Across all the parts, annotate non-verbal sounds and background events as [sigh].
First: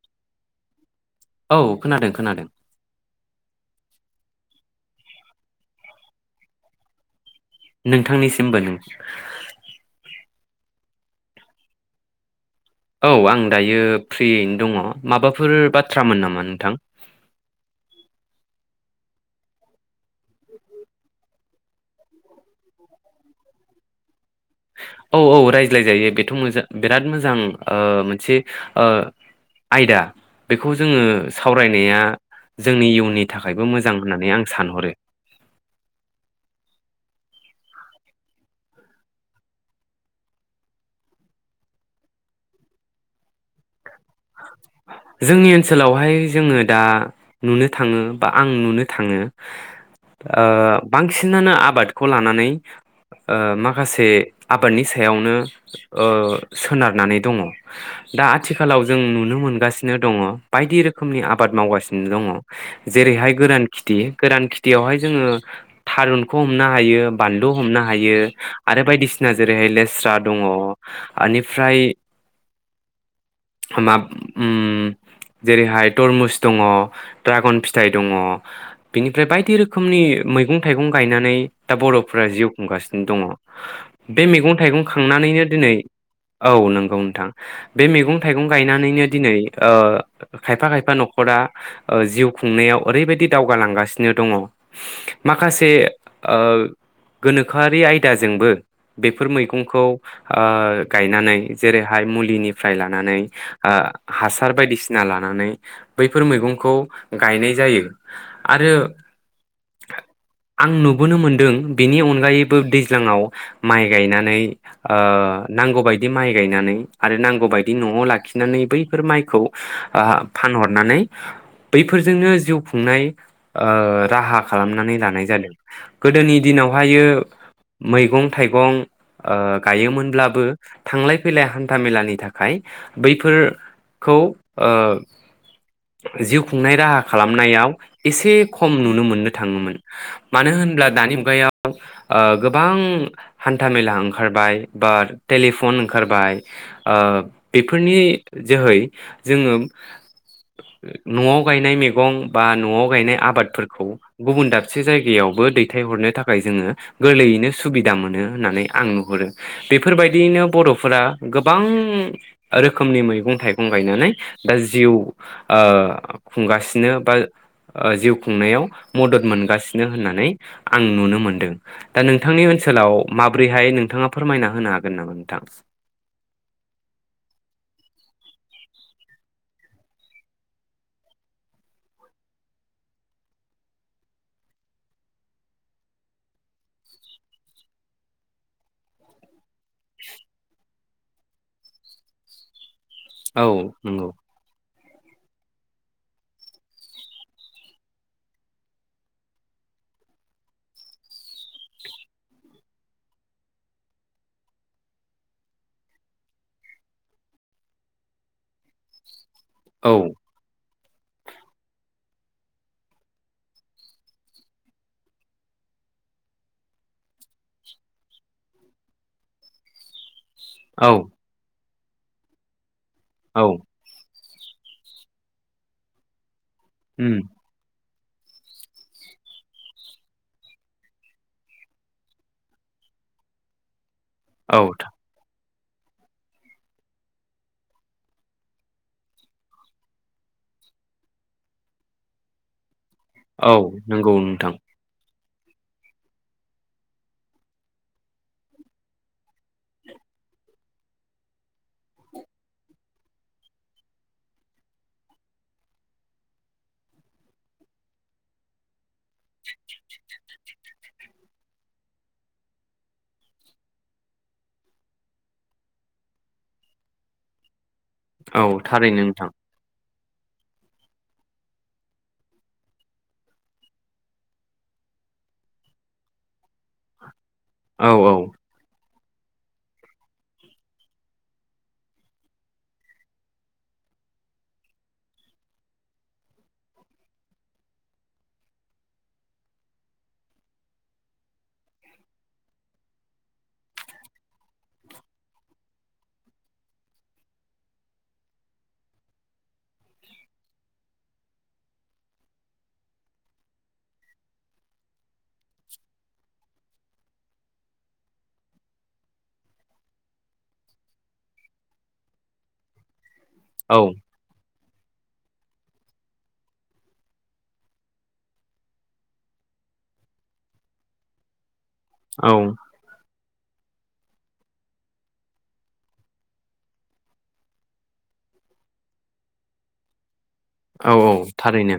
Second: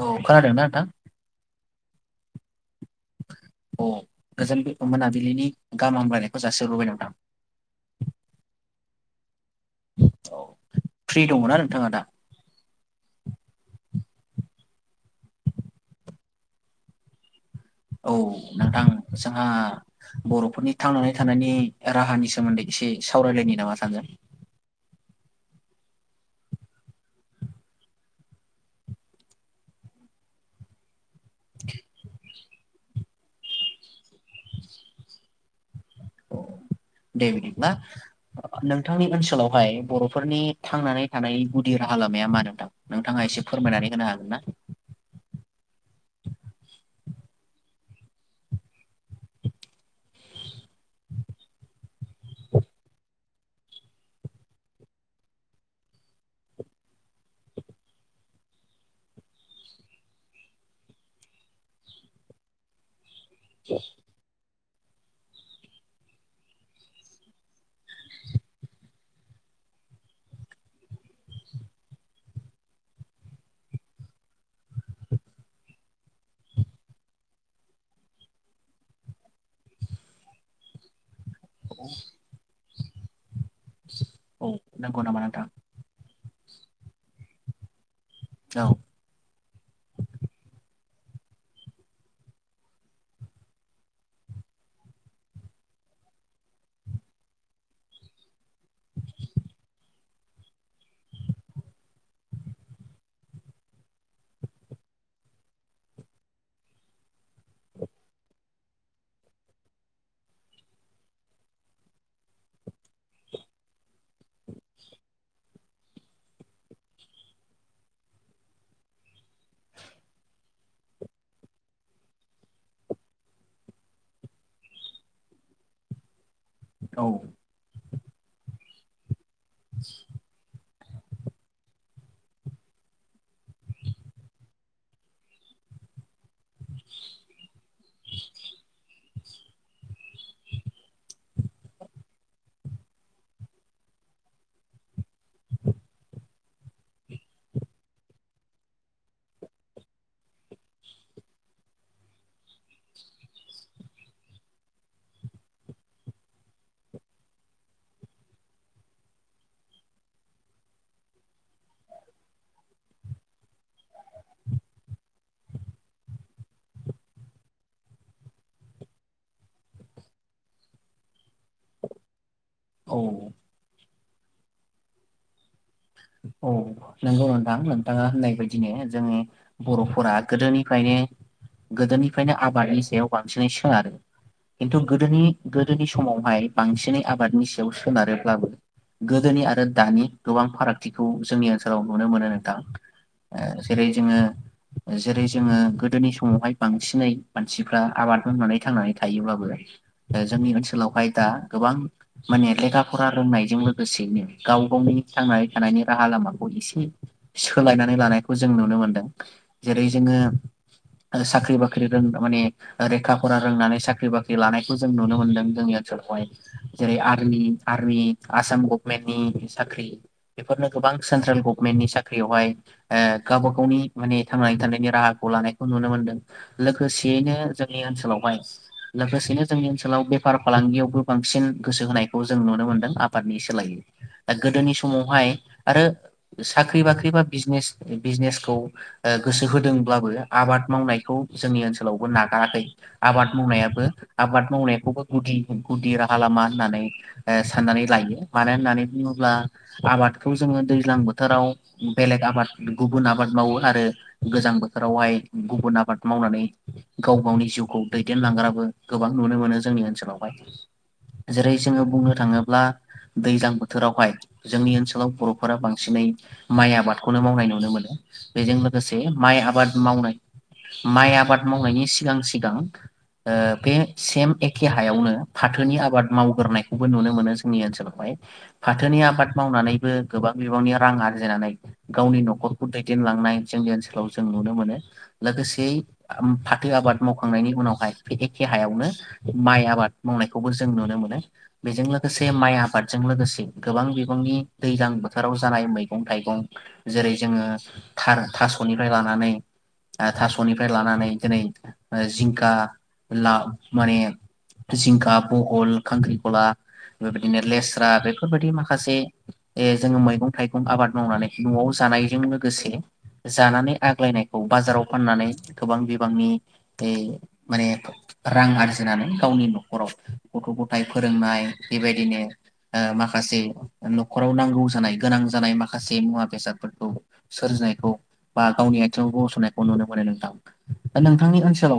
औ खोनादोंना नोंथां औ खोनादों खोनादों अ गोजोन मोनाबिलिनि गाहाम हामब्लायनायखौ जासिहरग्रोबाय नोंथां नोंथांनिसिमबो औ फ्रि दङना नोंथाङा दा औ आं दायो फ्रियैनो दङ माबाफोर बाथ्रामोन नामा नोंथां औ नोंथां जोंहा बर'फोरनि थांनानै थानायनि राहानि सोमोन्दै एसे सावरायलायनि नामा सानजों औ औ रायज्लायजायो बेथ' मोजां बिराद मोजां मोनसे ओ‌ ओ आयदा बेखौ जोङो सावरायनाया जोंनि इयुननि थाखायबो मोजां होननानै आं सानहरो दे बिदिब्ला नोंथांनि ओनसोलावहाय बर'फोरनि थांनानै थानाय गुदि राहा लामाया मा नोंथां नोंथाङा एसे फोरमायनानै होनो हागोन ना जोंनि ओनसोलावहाय जोङो दा नुनो थाङो बा आं नुनो थाङो बांसिनानो आबादखौ लानानै ओ माखासे आबादनि सायावनो सोनारनानै दङ दा आथिखालाव जों नुनो मोनगासिनो दङ बायदि रोखोमनि आबाद मावगासिनो दङ जेरैहाय गोरान खिथि गोरान खिथि बेयावहाय जोङो थारुनखौ हमनो हायो बानलु हमनो हायो आरो बायदिसिना जेरैहाय लेस्रा दङ ओनिफ्राय ओम मा जेरैहाय तरमुस दङ ड्रागन फिथाइ दङ बेनिफ्राय बायदि रोखोमनि मैगं थाइगं गायनानै नै दा बर'फोरा जिउ खुंगासिनो दङ बे औ मैगं थाइगं नंगौ नामा खांनानैनो नोंथां दिनै औ नंगौ नोंथां बे मैगं गं थाइगं औ गायनानैनो दिनै खायफा खायफा न' नखरा ओ जिउ खुंनायाव ओरैबायदि दावगालांगासिनो दङ माखासे ओ गोनोखोआरि आयदाजोंबो बेफोर मैगंखौ ओ गायनानै जेरैहाय मुलिनिफ्राय ला नानै ओ हासार बायदिसिना लानानै बैफोर मैगंखौ गायनाय जायो आरो आं नुबोनो मोन्दों बेनि अनगायैबो दैज्लाङाव माइ गायनानै नांगौ बायदि माइ गायनानै आरो नांगौ बायदि न'आव लाखिनानै बैफोर माइखौ फानहरनानै बैफोरजोंनो जिउ खुंनाय राहा खालामनानै लानाय जादों गोदोनि दिनावहाययो औ मैगं थाइगं ओ गायो मोनब्लाबो थांलाय फैलाय हान्था मेलानि था खाय बैफोरखौ ओ जिउ खुंनाय राहा खालामनायाव एसे खम नुनो मोननो थाङोमोन मानो होनोबब्ला दानि मुगायाव ओ गोबां हान्थामेला ओंखारबाय बा टेलिफन ओंखारबाय ओ बेफोरनि जोहै जोङो न'आव गायनाय मैगं बा न'आव गायनाय आबादफोरखौ गुबुन दाबसे जायगायावबो दैथायहरनो थाखाय जोङो गोरलैयैनो सुबिदा मोनो होननानै आं नुहुरो बेफोरबायदियैनो बर'फोरा गोबां रोखोमनि मैगं थाइगं गायनानै दा जिउ ओ खुंगासिनो बा जिउ खुंनायाव मदद मोनगासिनो होननानै आं नुनो मोनदों दा नों थांनि ओनसोलाव औ माब्रैहाय नोंथाङा फोरमायना होनो हागोन नामा नोंथां औ नोंगौ नोंथां नोंथाङा होननाय बायदिनो जोंनि बर'फोरा गोदोनिफ्रायनो गोदोनिफ्रायनो आबादनि सायाव बांसिनै सोनारो खिन्थु गोदोनि गोदोनि समावहाय बांसिनै आबादनि सायाव सोनारोब्लाबो गोदोनि आरो दानि गोबां फाराग थिखौ जोंनि ओनसोलाव नुनो मोनो नोंथां औ ओ जेरै नंगौ जोङो जेरै जोङो गोदोनि समावहाय बांसिनै मानसिफ्रा आबाद मावनानै थांनानै थायोब्लाबो ओ जोंनि ओनसोलावहाय दा गोबां माने लेखा फरा रोंनायजों लोगोसेयैनो गाव गावनि थांनाय थानायनि राहा लामाखौ एसे सोलायनानै लानायखौ जों नुनो मोनदों जेरै औ जोङो साख्रि बाख्रि रों माने रेखा फरा रोंनानै साख्रि बाख्रि लानायखौ जों नुनो मोनदों जोंनि ओनसोलावहाय जेरै आरमि आर्मि आसाम गभमेन्टनि साख्रि बेफोरनो औ गोबां सेन्ट्रेल गभ मेननि साख्रि आवहाय ओ औ गावबा गावनि माने थांनानै थानायनि राहाखौ लानायखौ नुनो मोन्दों उम लोगोसेयैनो जोंनि ओन सोलावहाय लोगोसेनो जोंनि ओनसोलाव बेफार फालांगियावबो बांसिन गोसो होनायखौ जों नुनो मोनदों आबादनि सोलायै दा औ गोदोनि समाव आरो साख्रि बाख्रि बा बिजनेस बिजनेसखौ ओ गोसो होदोंब्लाबो आबाद मावनायखौ जोंनि ओनसोलावबो नागाराखै आबाद औ मावनायाबो नंगौ आबाद नोंथां मावनायखौबो गुदि गुदि राहा लामा होननानै ओ साननानै लायो मानो होननानै बुङोब्ला आबादखौ जोङो दैज्लां बोथोराव बेलेग आबाद गुबुन आबाद मावो आरो गोजां बोथोरावहाय गुबुन आबाद मावनानै गाव गावनि जिउखौ दैदेनलांग्राबो गोबां नुनो मोनो जोंनि ओनसोलावहाय जेरै जोङो बुंनो थाङोब्ला दैज्लां बोथोरावहाय जोंनि ओनसोलाव बर'फोरा बांसिनै माइ आबादखौनो मावनाय नुनो मोनो औ बेजों लोगोसे थारैनो नोंथां माइ आबाद मावनाय माइ आबाद मावनायनि सिगां सिगां ओ बे सेम एखे हायावनो फाथोनि आबाद मावग्रोनायखौबो नुनो मोनो जों नि औ ओनसोलाव हाय फा थोनि आबाद मावनानैबो गोबां बिबांनि रां आरजिनानै गावनि न'खरखौ दैदेनलांनाय जोंनि ओनसोलाव जों नुनो मोनो लोगोसेयै फाथो आबाद मावखांनायनि उनावहाय फेथेखे हायावनो माइ आबाद मावनायखौबो जों नुनो मोनो बेजों लोगोसे माइ आबादजों लोगोसे गोबां बि बांनि दैजलां बोथोराव जानाय मैगं थाइगं जेरै जोङो थार थास'निफ्राय लानानै ओ थास'निफ्राय लानानै दिनै जिंखा ला माने जिंखा बहल खांख्रिखला बेबायदिनो लेस्रा बेफोरबायदि मा खासे ए जोङो मैगं थाइगं आबाद मावनानै न'आव जानायजों लोगोसे जानानै औ आग्लायनायखौ बाजाराव फाननानै गोबां बिबांनि माने रां आरजिनानै गावनि न'खराव गथ' गथाय फोरोंनाय बेबायदिनो औ ओ माखासे न'खराव नांगौ जानाय गोनां जानाय माखासे मुवा बेसादफोरखौ सोरजिनायखौ बा गावनि आथिङाव गसंनायखौ नुनो मोनो नोंथां औ औ थारैनो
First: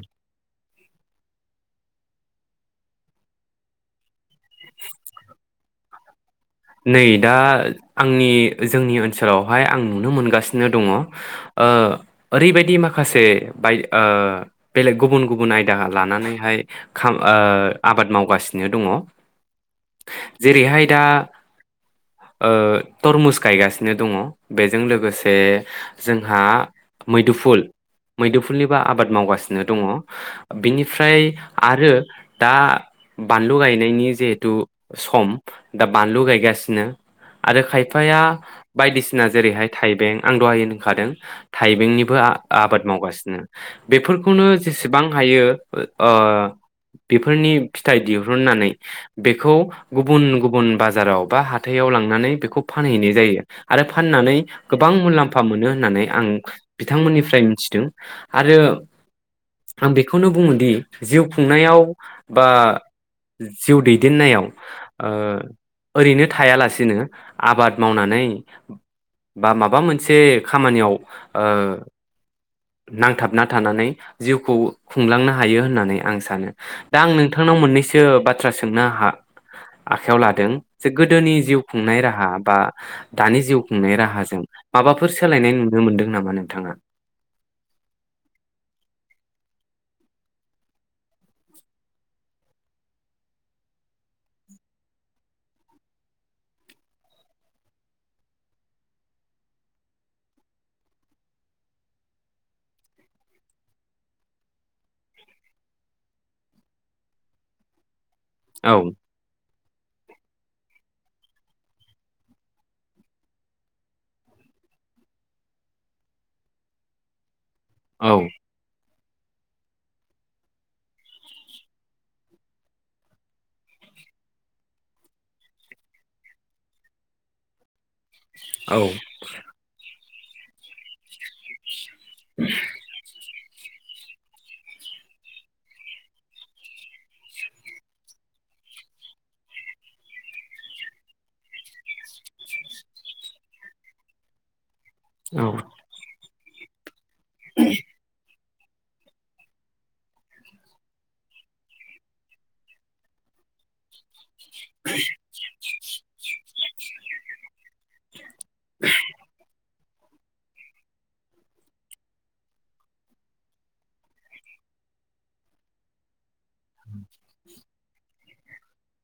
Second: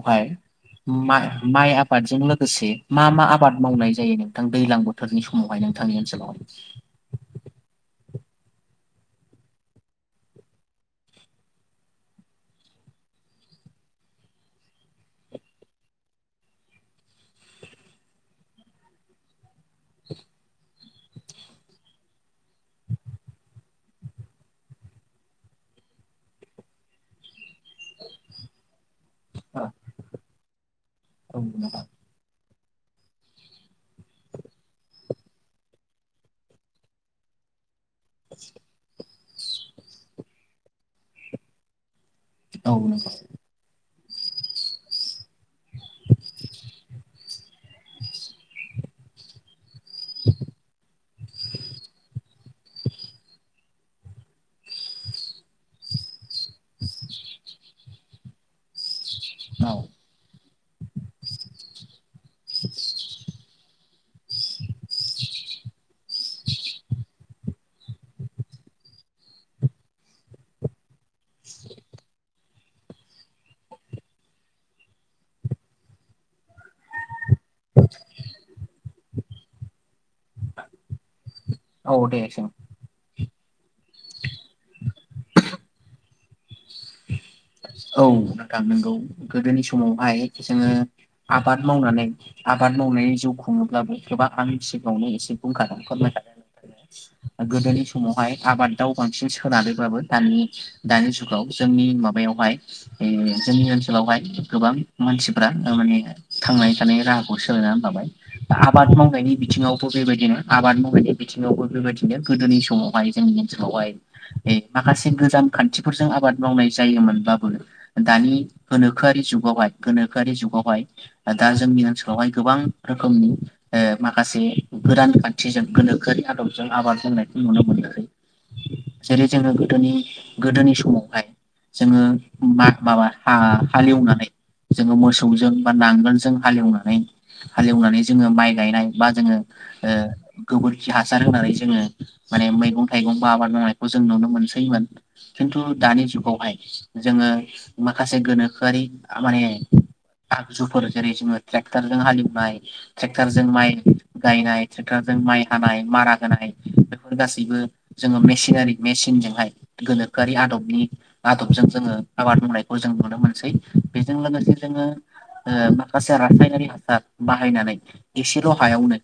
मा माइ आबादजों लोगोसे मा मा आबाद मावनाय जायो नों थां दैलां बोथोरनि समावहाय नोंथांनि ओनसोलाव नै दा आंनि जोंनि ओनसोलावहाय आं नुनो मोनगासिनो दङ ओ ओरैबायदि माखासे बाय ओ बेलेग गुबुन गुबुन आयदा लानानैहाय खा ओ आबाद मावगासिनो दङ जेरैहाय दा ओ तरमुस गायगासिनो दङ बेजों लोगोसे जोंहा मैदुफुल मैदुफुलनिबो आबाद मावगासिनो दङ बिनिफ्राय औ नोंथां आरो दा बानलु गायनायनि जिहेथु सम दा बानलु गाय गासिनो आरो खाय फाया बायदिसि ना जैरैहाय थाइबें आं दहाय होनखादों थाइबेंनि बो औ आबाद मावगासिनो बेफोरखौनो जेसेबां हायो ओ बेफोरनि फिथाइ दिहुननानै बेखौ गुबुन गुबुन बाजाराव बा हाथायाव लांनानै बेखौ फानहैनाय जायो आरो फाननानै गोबां मुलाम्फा मोनो होननानै आं बिथांमोननिफ्राय मिथिदों आरो नोंथां औ आं बेखौनो बुंनो दि जिउ खुंनायाव बा जिउ दैदेननायाव ओ ओरैनो थायालासिनो आबाद मावनानै बा माबा मोनसे खामानियाव ओ नांथाबना थानानै जिउखौ खुंलांनो हायो होननानै आं सानो दा आंनो नोंथांनाव मोननैसो बाथ्रा सो नो हा आखाइयाव लादों गोदोनि जिउ खुंनाय औ दे राहा सों बा दानि जिउ खुंनाय राहाजों माबाफोर सोलायनाय नुनो मोन्दों नामा नोंथाङा औ नोंथां नंगौ गोदोनि समावहाय जोङो आबाद मावनानै आबाद मावनायनि जिउ खुङोब्लाबो गोबां आंनि सिगाङावनो एसे बुंखादों फोरमायखादों गोदोनि समावहाय आबाद दाव बांसिन सोनानैब्लाबो दानि दानि जुगाव जोंनि माबायावहाय जोंनि ओनसोलावहाय गोबां मानसिफ्रा माने थांनानै थानाय राहाखौ सोलायनानै लाबाय औ आबाद मावनायनि बिथिङाव बेबायदिनो आबाद मावनायनि बिथिङावबो बेबायदिनो गोदोनि समावहाय जोंनि ओनसोलावहाय माखासे गोजाम खान्थिफोरजों आबाद मावनाय जायोमोनब्लाबो औ दानि गोनो खोआरि गोनोखोआरि जुगावहाय गोनोखोआरि जुगावहाय दा जोंनि ओनसोलावहाय गोबां रोखोमनि ओ माखासे गोदान खान्थिजों गोनोखोआरि आदबजों आबाद मावनायखौ नुनो मोनो औ जेरै जोङो गोदोनि गोदोनि समावहाय जोङो माघ माबा हा हालेवनानै जोङो मोसौजों बा नांगोलजों हालेवनानै हालेवनानै जोङो माइ गायनाय बा जोङो ओ गोबोरखि हासार होनानै जोङो माने मैगं थाइगंबो आबाद मावनाय जों नुनो मोनसै औ खिन्थु दानि जुग आवहाय जोङो माखासे गोनो थाखोआरि माने आगजुफोर जेरै जोङो ट्रेक्टरजों हालेवनाय ट्रेक्टारजों माइ गायनाय ट्रेक्टरजों माइ हानाय मारा होनाय बेफोर गासैबो जोङो मेसिन नारि मेसिनजोंहाय गोनोखोरि आदबनि आदबजों जोङो आबाद मावनायखौ जों नुनो मोनसै बेजों लोगोसे जोङो माखासे रा हासार बाहायनानै एसेल हायावनो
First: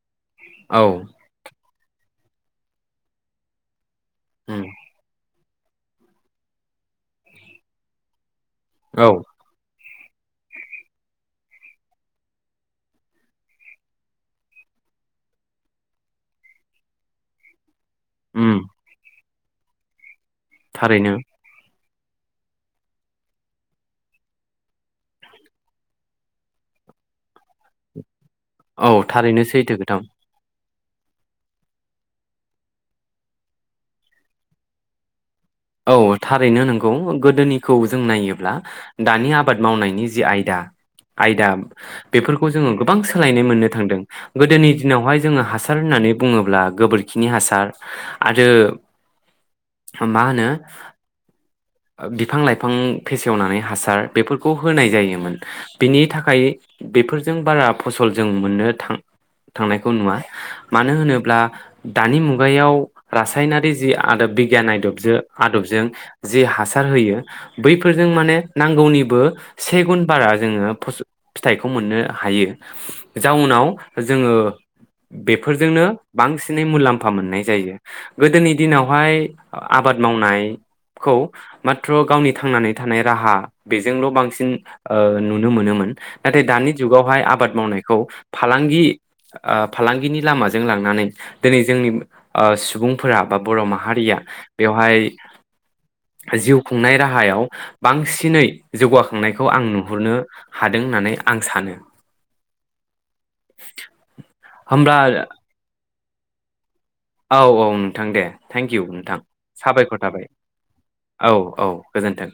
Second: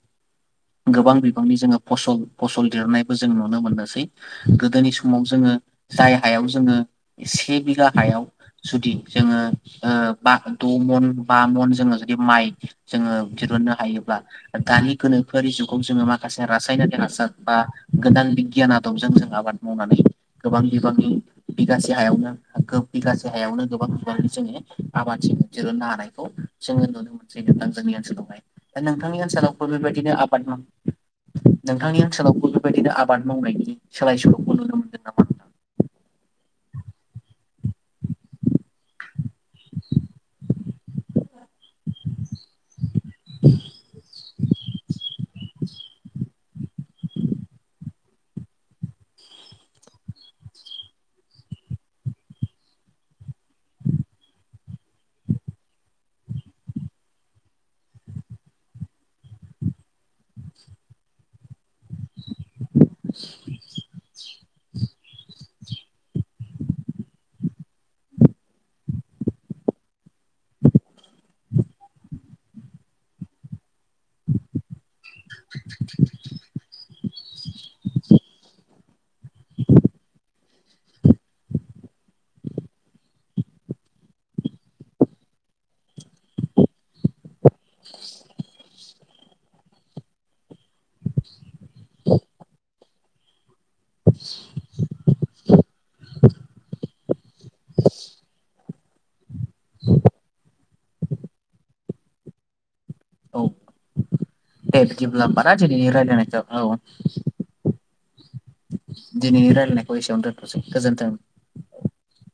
औ गोबां बिबांनि जोङो फसल फसल दिरूननायबो जों नुनो मोनदों। उम गोदोनि समाव जोङो जाय हायाव जोङो से बिघा हायाव जुदि औ जोङो बा द' मन बा मन जोङो जुदि माइ जोङो दिरुननो हायोब्ला दानि गोनोखोरि जुगाव जोङो माखासे रासायनारि हासार बा गोदान उम बिगियान आदबजों जों आबाद मावनानै गोबां बिबांनि थारैनो बिगासे हायावनो बिगासे हायावनो गोबां बिबांनि जोङो आबादथि दिरूननो हानायखौ जोङो नुनो मोनसै मोनदों जोंनि ओनसोलावहाय दा औ नोंथांनि थारैनो ओनसोलावबो सैथो बे खोथा बायदिनो आबाद माव नोंथांनि ओनसोलावबो बे बायदिनो आबाद मावनायनि सोलाय सोल'खौ नुनो मोनदों नामा? औ थारैनो नंगौ गोदोनिखौ जों नायोब्ला दानि आबा मावनायनि जि आयदा आयदा बेफोरखौ जोङो गोबां सोलायनाय मोननो थांदों। गोदोनि दिनावहाय जोङो हासार होननानै बुङो ब्ला गोबोरखिनि हासार आरो मा होनो [unintelligible] ओ बिफां लाइफां फेसेवनानै हासार बेफोरखौ होनाय जायोमोन बिनि थाखाय बेफोरजों बारा फसल जों मोननो थां थांनायखौ नुवा मानो होनोब्ला दानि मुगायाव रासायनारि [unintelligible] आदब बिगियान आयदबजो आदबजों जि हासार होयो बैफोरजों माने नांगौनिबो से गुन बारा जोङो फस' फिथाइखौ मोननो हायो। जाउनाव जोङो बेफोरजोंनो बांसिनै मुलाम्फा मोननाय जायो। गोदोनि दिनावहाय आबाद मावनाय खौ माथ्र गावनि थांनानै थानाय राहा बेजोंल' बांसिन ओ नुनो मोनोमोन। नाथाय दानि जुगावहाय आबाद मावनायखौ फालांगि ओ फालांगिनि लामाजों लांनानै दिनै जोंनि सुबुंफोरा बा बर' माहारिया बेवहाय जिउ खुंनाय राहायाव बांसिनै जौगाखांनायखौ आं नुहुरनो हादों होननानै आं सानो। औ [inaudible] दे होमब्ला बिदिब्ला बारा दिनैनि रायलायनायखौ औ औ औ नोंथां दे थेंकिउ नोंथां दिनैनि रायलायनायखौ साबायखर एसेयावनो थाबाय। दोनथ'सै गोजोन्थों। औ औ गोजोन्थों।